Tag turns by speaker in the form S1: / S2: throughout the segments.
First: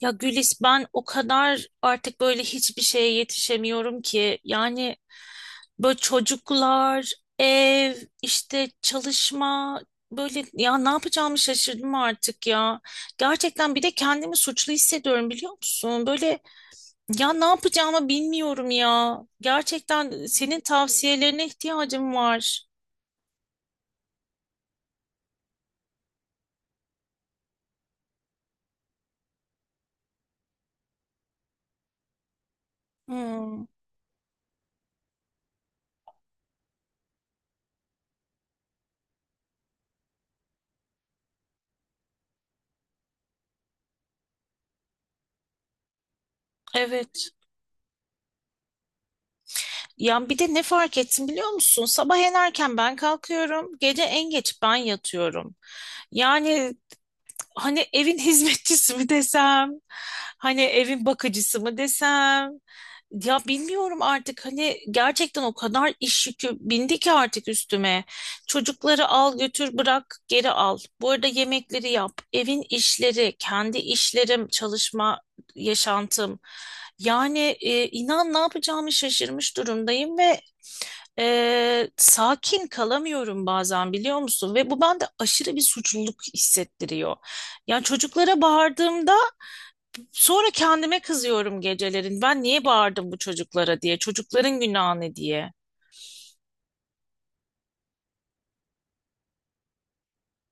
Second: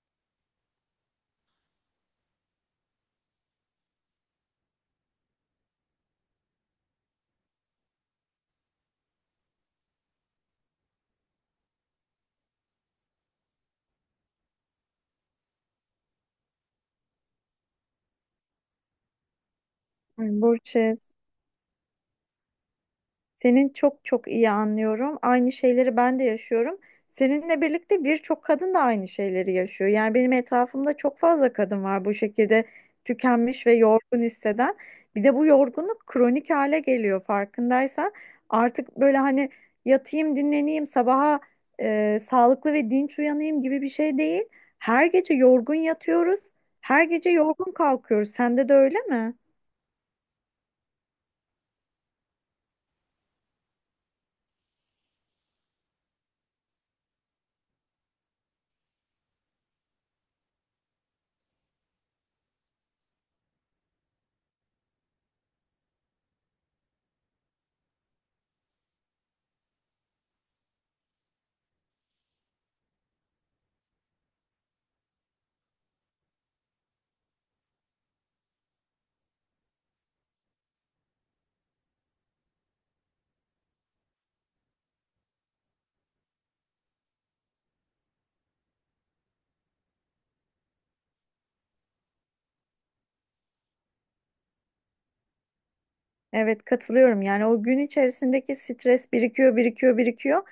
S1: Ya Gülis ben o kadar artık böyle hiçbir şeye yetişemiyorum ki. Yani böyle çocuklar, ev, işte çalışma böyle ya ne yapacağımı şaşırdım artık ya. Gerçekten bir de kendimi suçlu hissediyorum biliyor musun? Böyle ya ne yapacağımı bilmiyorum ya. Gerçekten
S2: Ay,
S1: senin
S2: Burçin,
S1: tavsiyelerine ihtiyacım var.
S2: senin çok çok iyi anlıyorum. Aynı şeyleri ben de yaşıyorum. Seninle birlikte birçok kadın da aynı şeyleri yaşıyor. Yani benim etrafımda çok fazla kadın var bu şekilde
S1: Hmm,
S2: tükenmiş ve yorgun hisseden. Bir de bu yorgunluk kronik hale geliyor farkındaysan. Artık böyle hani yatayım dinleneyim sabaha sağlıklı ve dinç uyanayım gibi bir şey değil. Her gece yorgun yatıyoruz. Her
S1: evet.
S2: gece yorgun kalkıyoruz. Sende de öyle mi?
S1: Ya bir de ne fark ettim biliyor musun? Sabah en erken ben kalkıyorum, gece en geç ben yatıyorum. Yani hani evin hizmetçisi mi desem, hani evin bakıcısı mı desem. Ya bilmiyorum artık hani gerçekten o kadar iş yükü bindi ki artık üstüme. Çocukları al götür bırak geri al. Bu arada yemekleri yap. Evin işleri, kendi işlerim, çalışma yaşantım. Yani inan ne yapacağımı şaşırmış durumdayım ve sakin kalamıyorum bazen biliyor musun? Ve bu bende aşırı bir suçluluk hissettiriyor. Yani çocuklara bağırdığımda sonra kendime kızıyorum gecelerin. Ben niye bağırdım bu çocuklara diye, çocukların günahı ne diye.
S2: Evet, katılıyorum. Yani o gün içerisindeki stres birikiyor, birikiyor, birikiyor.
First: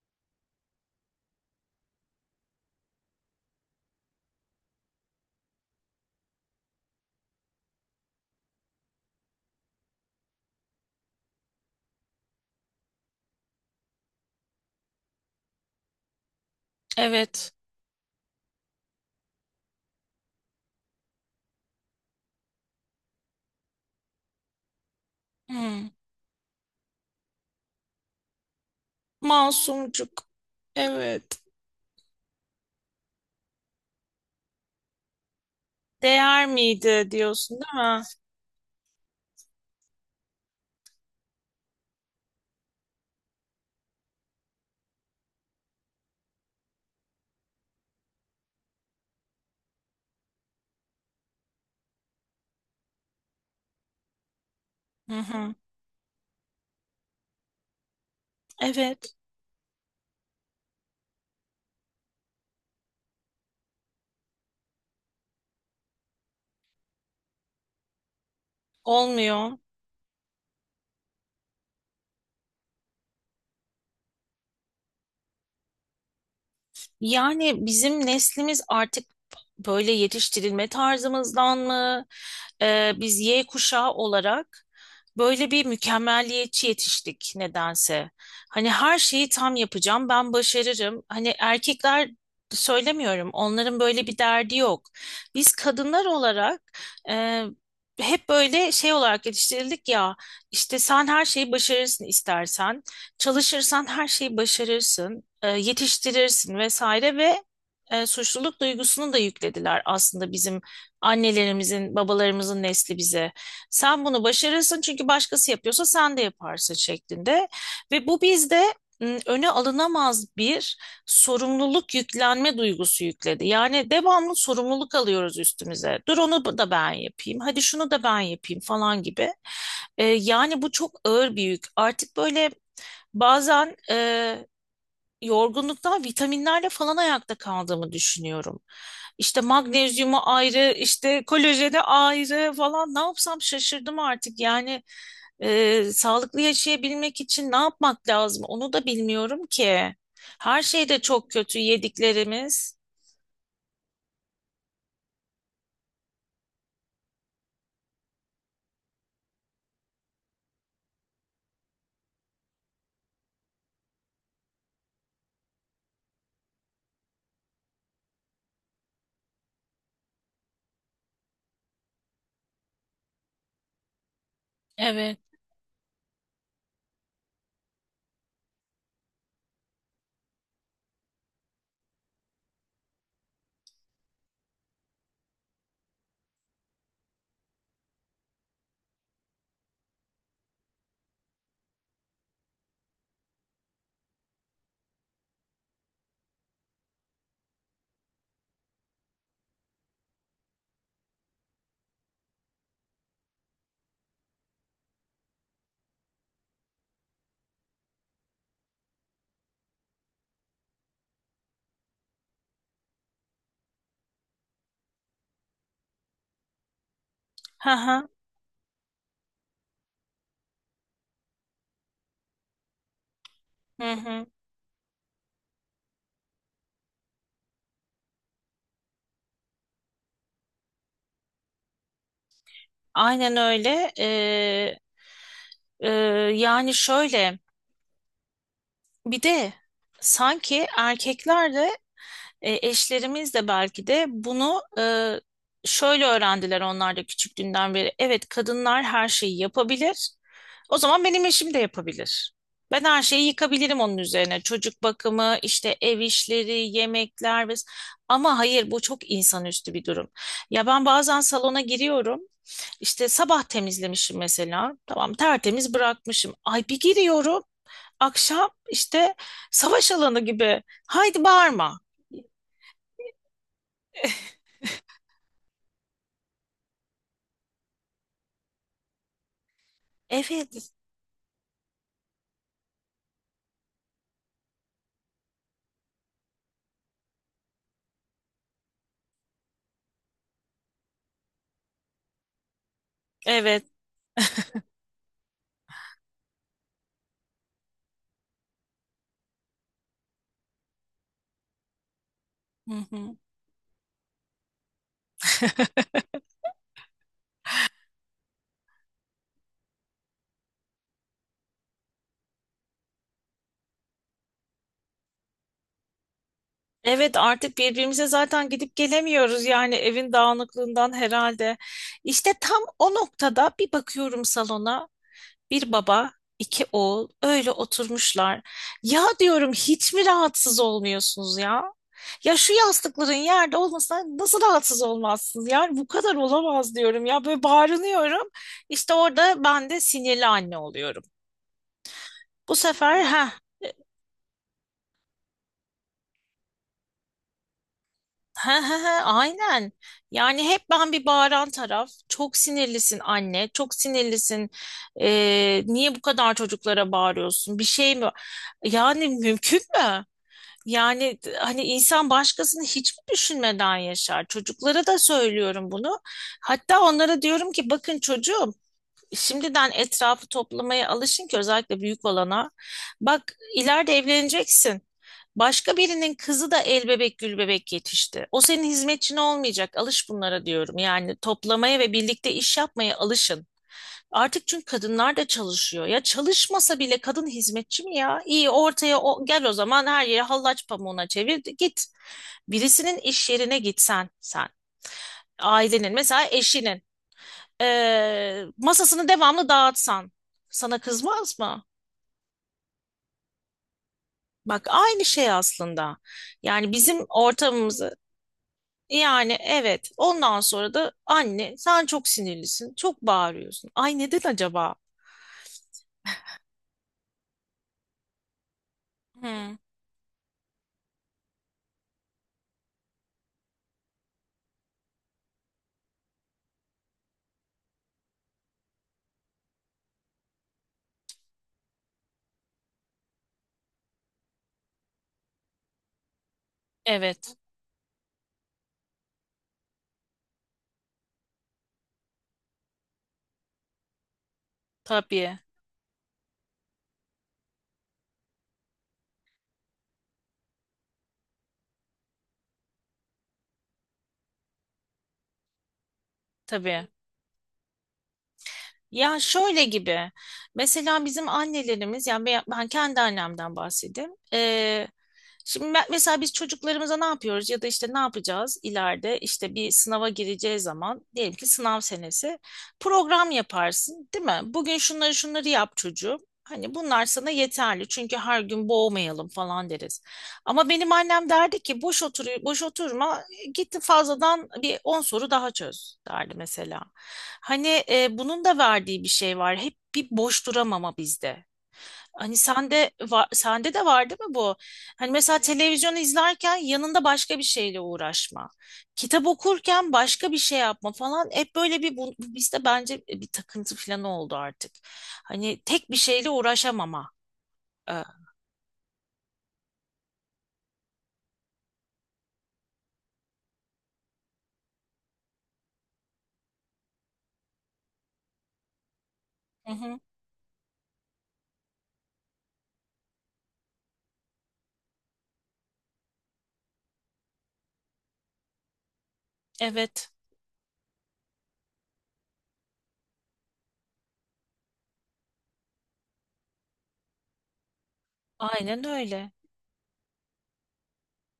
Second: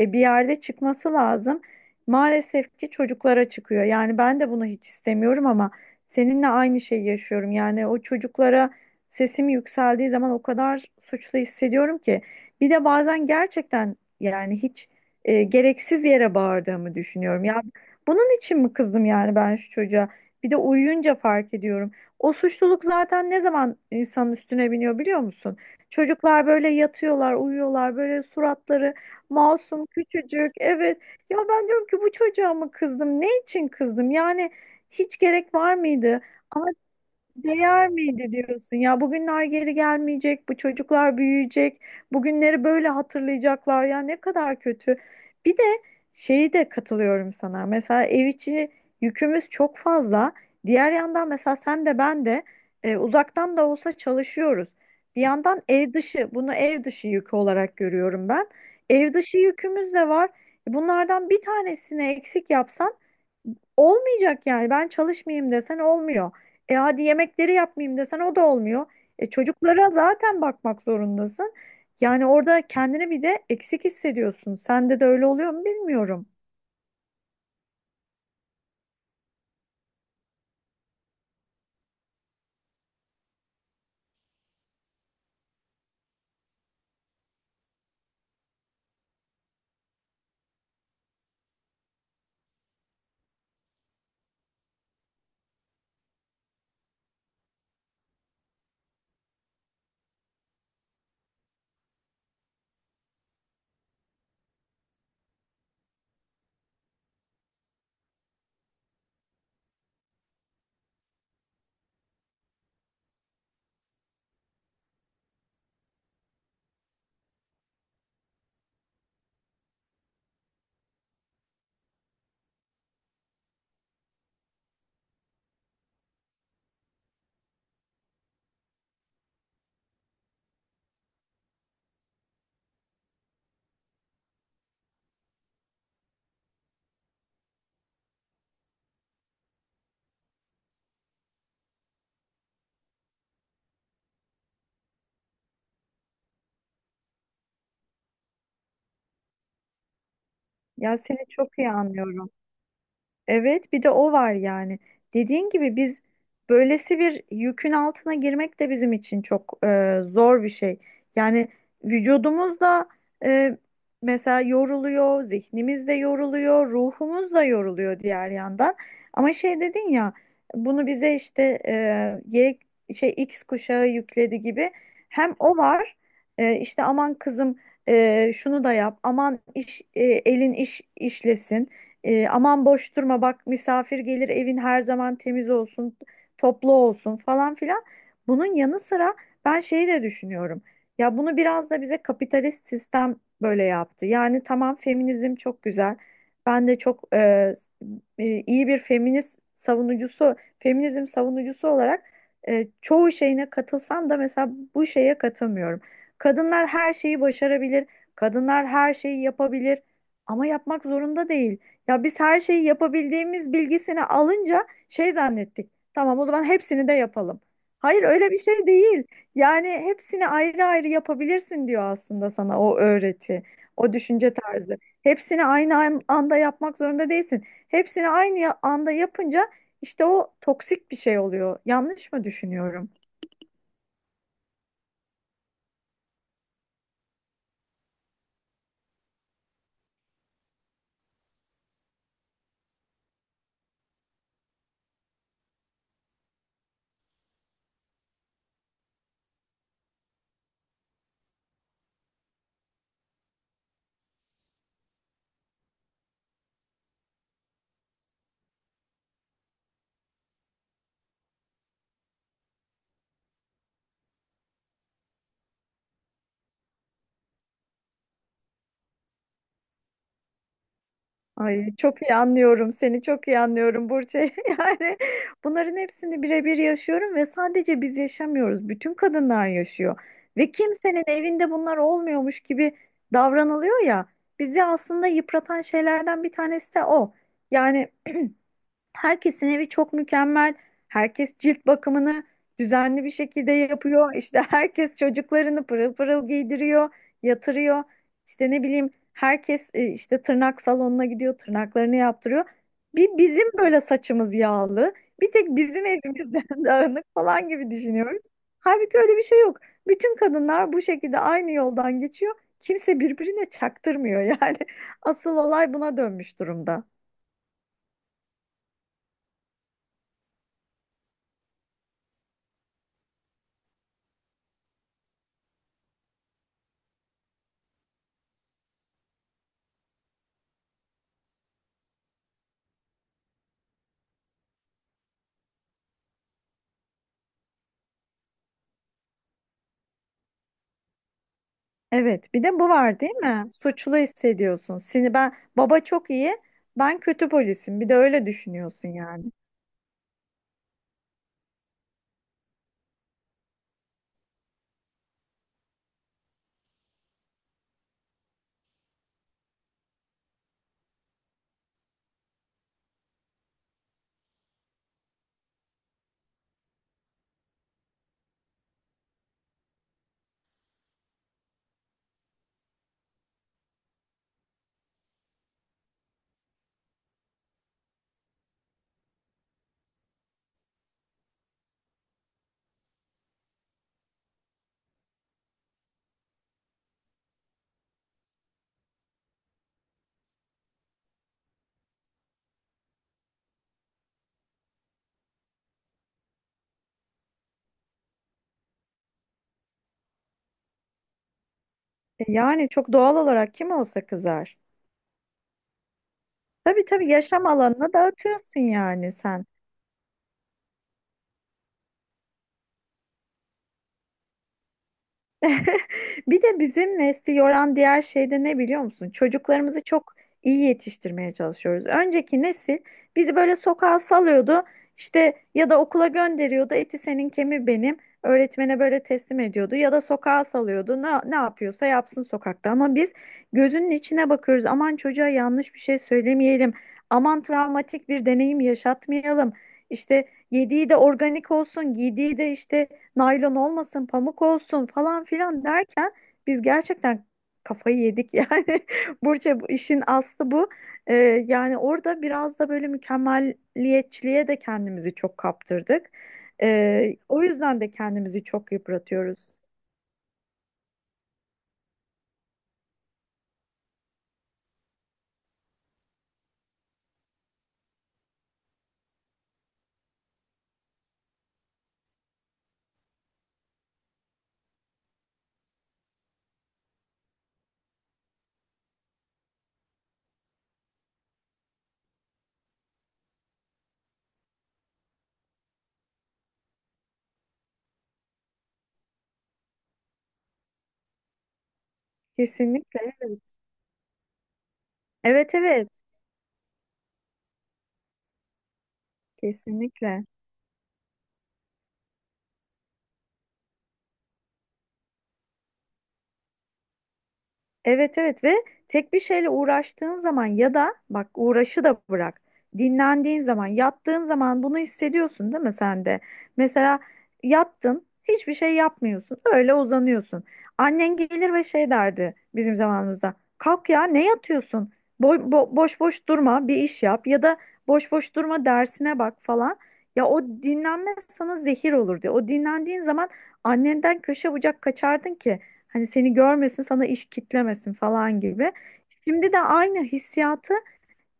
S2: E bir yerde çıkması lazım. Maalesef ki çocuklara çıkıyor. Yani ben de bunu hiç istemiyorum ama seninle aynı şeyi yaşıyorum. Yani o çocuklara sesim yükseldiği zaman o kadar suçlu hissediyorum ki. Bir de bazen gerçekten yani hiç gereksiz yere bağırdığımı düşünüyorum.
S1: Evet.
S2: Ya bunun için mi kızdım yani ben şu çocuğa? Bir de uyuyunca fark ediyorum. O suçluluk zaten ne zaman insanın üstüne biniyor biliyor musun?
S1: Hmm.
S2: Çocuklar böyle yatıyorlar, uyuyorlar, böyle suratları masum,
S1: Masumcuk.
S2: küçücük. Evet.
S1: Evet.
S2: Ya ben diyorum ki bu çocuğa mı kızdım? Ne için kızdım? Yani hiç gerek var mıydı?
S1: Değer miydi diyorsun değil
S2: Değer
S1: mi?
S2: miydi diyorsun, ya bugünler geri gelmeyecek, bu çocuklar büyüyecek, bugünleri böyle hatırlayacaklar ya ne kadar kötü. Bir de şeyi de katılıyorum sana, mesela ev içi yükümüz çok fazla, diğer yandan mesela sen de ben de uzaktan da olsa çalışıyoruz.
S1: Hı
S2: Bir
S1: hı.
S2: yandan ev dışı, bunu ev dışı yükü olarak görüyorum ben, ev
S1: Evet,
S2: dışı yükümüz de var. Bunlardan bir tanesini eksik yapsan olmayacak yani. Ben çalışmayayım desen olmuyor. E hadi yemekleri yapmayayım desen o da olmuyor. E
S1: olmuyor.
S2: çocuklara zaten bakmak zorundasın. Yani orada kendini bir de eksik hissediyorsun. Sende de öyle oluyor mu bilmiyorum.
S1: Yani bizim neslimiz artık böyle yetiştirilme tarzımızdan mı? Biz Y kuşağı olarak böyle bir mükemmeliyetçi yetiştik nedense. Hani her şeyi tam yapacağım, ben başarırım. Hani erkekler söylemiyorum, onların böyle bir derdi yok. Biz kadınlar olarak e, hep böyle şey olarak yetiştirildik ya. İşte sen her şeyi başarırsın istersen, çalışırsan her şeyi başarırsın, yetiştirirsin vesaire ve suçluluk duygusunu da yüklediler aslında bizim annelerimizin, babalarımızın nesli bize. Sen bunu başarırsın çünkü başkası yapıyorsa sen de yaparsın şeklinde. Ve bu bizde öne alınamaz bir sorumluluk yüklenme duygusu yükledi. Yani devamlı sorumluluk alıyoruz üstümüze. Dur onu da ben yapayım, hadi şunu da ben yapayım falan gibi. Yani bu çok ağır bir yük. Artık böyle bazen yorgunluktan vitaminlerle falan ayakta kaldığımı düşünüyorum. İşte magnezyumu ayrı, işte kolajeni ayrı falan ne yapsam şaşırdım artık. Yani sağlıklı yaşayabilmek için ne yapmak lazım onu da bilmiyorum ki. Her şey
S2: Ya
S1: de
S2: seni
S1: çok kötü
S2: çok iyi anlıyorum.
S1: yediklerimiz.
S2: Evet, bir de o var yani. Dediğin gibi biz böylesi bir yükün altına girmek de bizim için çok zor bir şey. Yani vücudumuz da e, mesela yoruluyor, zihnimiz de yoruluyor, ruhumuz da yoruluyor diğer yandan. Ama şey dedin ya, bunu bize işte Y şey X kuşağı yükledi gibi.
S1: Evet.
S2: Hem o var, işte aman kızım şunu da yap, aman iş elin iş işlesin. E, aman boş durma bak misafir gelir evin her zaman temiz olsun, toplu olsun falan filan. Bunun yanı sıra ben şeyi de düşünüyorum. Ya bunu biraz da bize kapitalist sistem böyle yaptı. Yani tamam feminizm çok güzel. Ben de çok iyi bir feminist savunucusu, feminizm savunucusu olarak çoğu şeyine katılsam da mesela bu şeye katılmıyorum. Kadınlar her şeyi başarabilir, kadınlar her şeyi yapabilir ama yapmak zorunda değil. Ya biz her şeyi yapabildiğimiz bilgisini alınca şey zannettik. Tamam o zaman hepsini de yapalım.
S1: Hı
S2: Hayır
S1: hı,
S2: öyle bir şey değil. Yani hepsini ayrı ayrı yapabilirsin diyor aslında sana o öğreti,
S1: hı
S2: o
S1: hı.
S2: düşünce tarzı. Hepsini aynı anda yapmak zorunda değilsin. Hepsini aynı anda yapınca işte o toksik bir şey oluyor. Yanlış mı düşünüyorum?
S1: Aynen öyle. E, yani şöyle bir de sanki erkeklerde, eşlerimiz de belki de bunu şöyle öğrendiler onlar da küçüklüğünden beri. Evet kadınlar her şeyi yapabilir. O zaman benim eşim de yapabilir. Ben her şeyi yıkabilirim onun üzerine. Çocuk bakımı, işte ev işleri, yemekler ve... Ama hayır bu çok insanüstü bir durum. Ya ben bazen salona giriyorum. İşte sabah temizlemişim mesela. Tamam tertemiz bırakmışım. Ay bir giriyorum. Akşam işte savaş alanı gibi. Haydi
S2: Ay
S1: bağırma.
S2: çok iyi anlıyorum seni, çok iyi anlıyorum Burçe. Yani bunların hepsini birebir yaşıyorum ve sadece biz yaşamıyoruz. Bütün kadınlar yaşıyor. Ve
S1: Evet.
S2: kimsenin evinde bunlar olmuyormuş gibi davranılıyor ya. Bizi aslında yıpratan şeylerden bir tanesi de o. Yani herkesin evi çok mükemmel. Herkes cilt bakımını düzenli bir şekilde
S1: Evet.
S2: yapıyor. İşte herkes çocuklarını pırıl pırıl giydiriyor, yatırıyor. İşte ne bileyim herkes işte tırnak salonuna gidiyor, tırnaklarını yaptırıyor.
S1: Hı
S2: Bir
S1: hı.
S2: bizim böyle saçımız yağlı, bir tek bizim evimizden dağınık falan gibi düşünüyoruz. Halbuki öyle bir şey yok. Bütün kadınlar bu şekilde aynı yoldan geçiyor. Kimse birbirine çaktırmıyor yani. Asıl olay buna dönmüş durumda.
S1: Evet artık birbirimize zaten gidip gelemiyoruz yani evin dağınıklığından herhalde. İşte tam o noktada bir bakıyorum salona bir baba iki oğul öyle oturmuşlar. Ya diyorum hiç mi rahatsız olmuyorsunuz ya? Ya şu yastıkların yerde olmasa nasıl rahatsız olmazsınız? Yani bu kadar olamaz diyorum ya böyle bağırınıyorum. İşte orada ben de sinirli anne oluyorum.
S2: Evet, bir de
S1: Bu
S2: bu
S1: sefer
S2: var değil
S1: ha
S2: mi? Suçlu hissediyorsun. Seni ben, baba çok iyi, ben kötü polisim. Bir de öyle
S1: He he
S2: düşünüyorsun
S1: he
S2: yani.
S1: aynen. Yani hep ben bir bağıran taraf. Çok sinirlisin anne, çok sinirlisin. Niye bu kadar çocuklara bağırıyorsun? Bir şey mi? Yani mümkün mü? Yani hani insan başkasını hiç mi düşünmeden yaşar? Çocuklara da söylüyorum bunu. Hatta onlara diyorum ki bakın çocuğum şimdiden etrafı toplamaya alışın ki özellikle büyük olana. Bak ileride evleneceksin. Başka birinin kızı da el bebek gül bebek yetişti. O senin hizmetçin olmayacak. Alış bunlara diyorum. Yani toplamaya ve birlikte iş yapmaya alışın. Artık çünkü kadınlar da çalışıyor. Ya çalışmasa bile kadın hizmetçi mi ya? İyi ortaya o, gel o zaman her yeri hallaç pamuğuna çevir git. Birisinin iş yerine gitsen sen. Ailenin mesela eşinin masasını devamlı dağıtsan sana kızmaz mı?
S2: E yani çok doğal olarak kim olsa kızar.
S1: Bak aynı şey aslında. Yani
S2: Tabii
S1: bizim
S2: tabii, yaşam
S1: ortamımız.
S2: alanını dağıtıyorsun yani
S1: Yani
S2: sen.
S1: evet. Ondan sonra da anne sen çok sinirlisin. Çok bağırıyorsun. Ay neden acaba?
S2: Bir de bizim nesli yoran diğer şey de ne biliyor musun?
S1: Hmm,
S2: Çocuklarımızı çok iyi yetiştirmeye çalışıyoruz. Önceki nesil bizi böyle sokağa salıyordu. İşte ya da okula gönderiyordu. Eti senin kemiği benim. Öğretmene böyle teslim ediyordu ya da sokağa salıyordu. Ne, ne yapıyorsa yapsın sokakta. Ama biz gözünün içine bakıyoruz. Aman çocuğa yanlış bir şey söylemeyelim.
S1: evet.
S2: Aman travmatik bir deneyim yaşatmayalım. İşte yediği de organik olsun, giydiği de işte naylon olmasın, pamuk olsun falan
S1: Tabii.
S2: filan derken biz gerçekten kafayı yedik yani. Burça bu işin aslı bu. Ee, Yani orada biraz da böyle mükemmelliyetçiliğe de kendimizi çok kaptırdık.
S1: Tabii.
S2: O yüzden de kendimizi çok
S1: Ya
S2: yıpratıyoruz.
S1: şöyle gibi. Mesela bizim annelerimiz yani ben kendi annemden bahsedeyim. Şimdi mesela biz çocuklarımıza ne yapıyoruz ya da işte ne yapacağız ileride işte bir sınava gireceği zaman diyelim ki sınav senesi program yaparsın değil mi? Bugün şunları şunları yap çocuğum. Hani bunlar sana yeterli çünkü her gün boğmayalım falan deriz. Ama benim annem derdi ki boş oturma gitti fazladan bir 10 soru daha çöz derdi mesela. Hani bunun da verdiği bir şey var. Hep bir boş duramama bizde. Hani sende
S2: Kesinlikle
S1: var,
S2: evet.
S1: sende de var değil mi bu? Hani mesela
S2: Evet evet,
S1: televizyon izlerken yanında başka bir şeyle uğraşma. Kitap okurken
S2: kesinlikle.
S1: başka bir şey yapma falan. Hep böyle bir bu bizde bence bir takıntı falan oldu artık. Hani tek bir şeyle uğraşamama. Ee,
S2: Evet evet ve tek bir şeyle uğraştığın zaman, ya da bak uğraşı da bırak. Dinlendiğin zaman, yattığın zaman bunu hissediyorsun değil mi sen de? Mesela yattın, hiçbir şey yapmıyorsun.
S1: Hı
S2: Öyle
S1: hı.
S2: uzanıyorsun. Annen gelir ve şey derdi bizim zamanımızda. Kalk ya ne yatıyorsun? Boş boş durma, bir iş yap ya da boş boş durma, dersine bak falan.
S1: Evet.
S2: Ya o dinlenme sana zehir olur diye. O dinlendiğin zaman annenden köşe bucak kaçardın ki. Hani seni görmesin, sana iş kitlemesin falan gibi.
S1: Aynen öyle.
S2: Şimdi de aynı hissiyatı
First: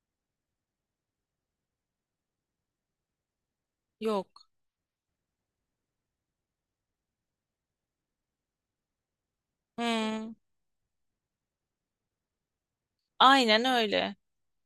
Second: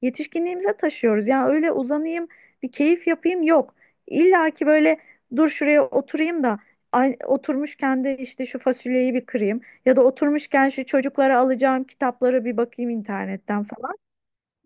S2: yetişkinliğimize taşıyoruz. Ya öyle uzanayım, bir keyif yapayım yok.
S1: Yok.
S2: İlla ki böyle dur şuraya oturayım da oturmuşken de işte şu fasulyeyi bir kırayım ya da
S1: Hmm.
S2: oturmuşken şu çocuklara alacağım kitaplara bir bakayım internetten,
S1: Aynen öyle.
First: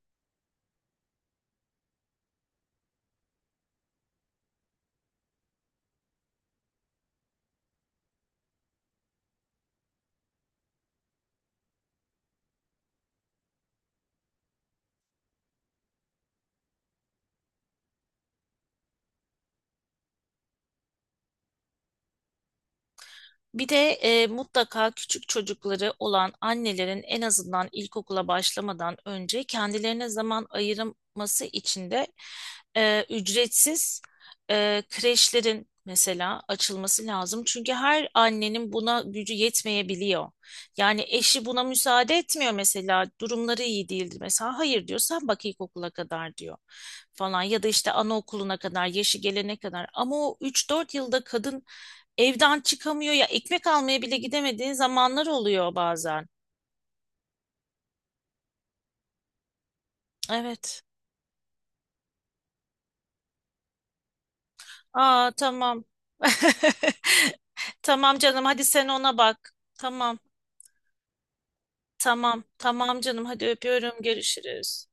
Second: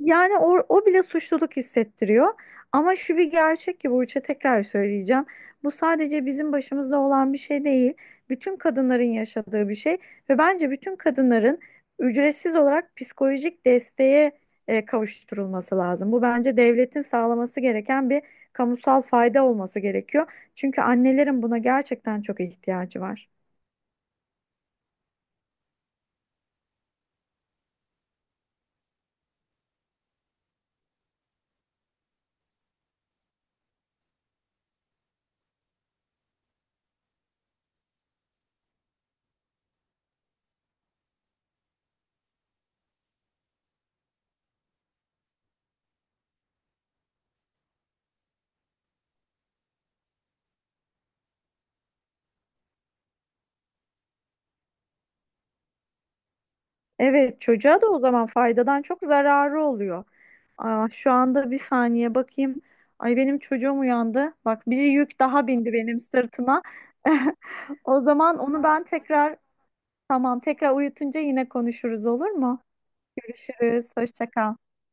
S2: yani o, o bile suçluluk hissettiriyor. Ama şu bir gerçek ki Burç'a tekrar söyleyeceğim. Bu sadece bizim başımızda olan bir şey değil. Bütün kadınların yaşadığı bir şey ve bence bütün kadınların ücretsiz olarak psikolojik desteğe kavuşturulması lazım. Bu bence devletin sağlaması gereken bir kamusal fayda olması gerekiyor. Çünkü annelerin buna gerçekten çok ihtiyacı var.
S1: Bir de mutlaka küçük çocukları olan annelerin en azından ilkokula başlamadan önce kendilerine zaman ayırması için de ücretsiz kreşlerin mesela açılması lazım. Çünkü her annenin buna gücü yetmeyebiliyor. Yani eşi buna müsaade etmiyor mesela durumları iyi değildir. Mesela hayır diyor sen bak ilkokula kadar diyor falan ya da işte anaokuluna kadar yaşı gelene kadar. Ama o 3-4 yılda kadın evden çıkamıyor ya ekmek almaya bile gidemediği zamanlar oluyor bazen.
S2: Evet, çocuğa da o zaman faydadan çok zararı oluyor.
S1: Evet.
S2: Aa, şu anda bir saniye bakayım. Ay benim çocuğum uyandı. Bak bir yük
S1: Aa
S2: daha bindi
S1: tamam.
S2: benim sırtıma. O
S1: Tamam
S2: zaman
S1: canım
S2: onu
S1: hadi
S2: ben
S1: sen ona
S2: tekrar,
S1: bak. Tamam.
S2: tamam tekrar uyutunca yine konuşuruz olur
S1: Tamam.
S2: mu?
S1: Tamam canım hadi
S2: Görüşürüz.
S1: öpüyorum
S2: Hoşça kal.
S1: görüşürüz.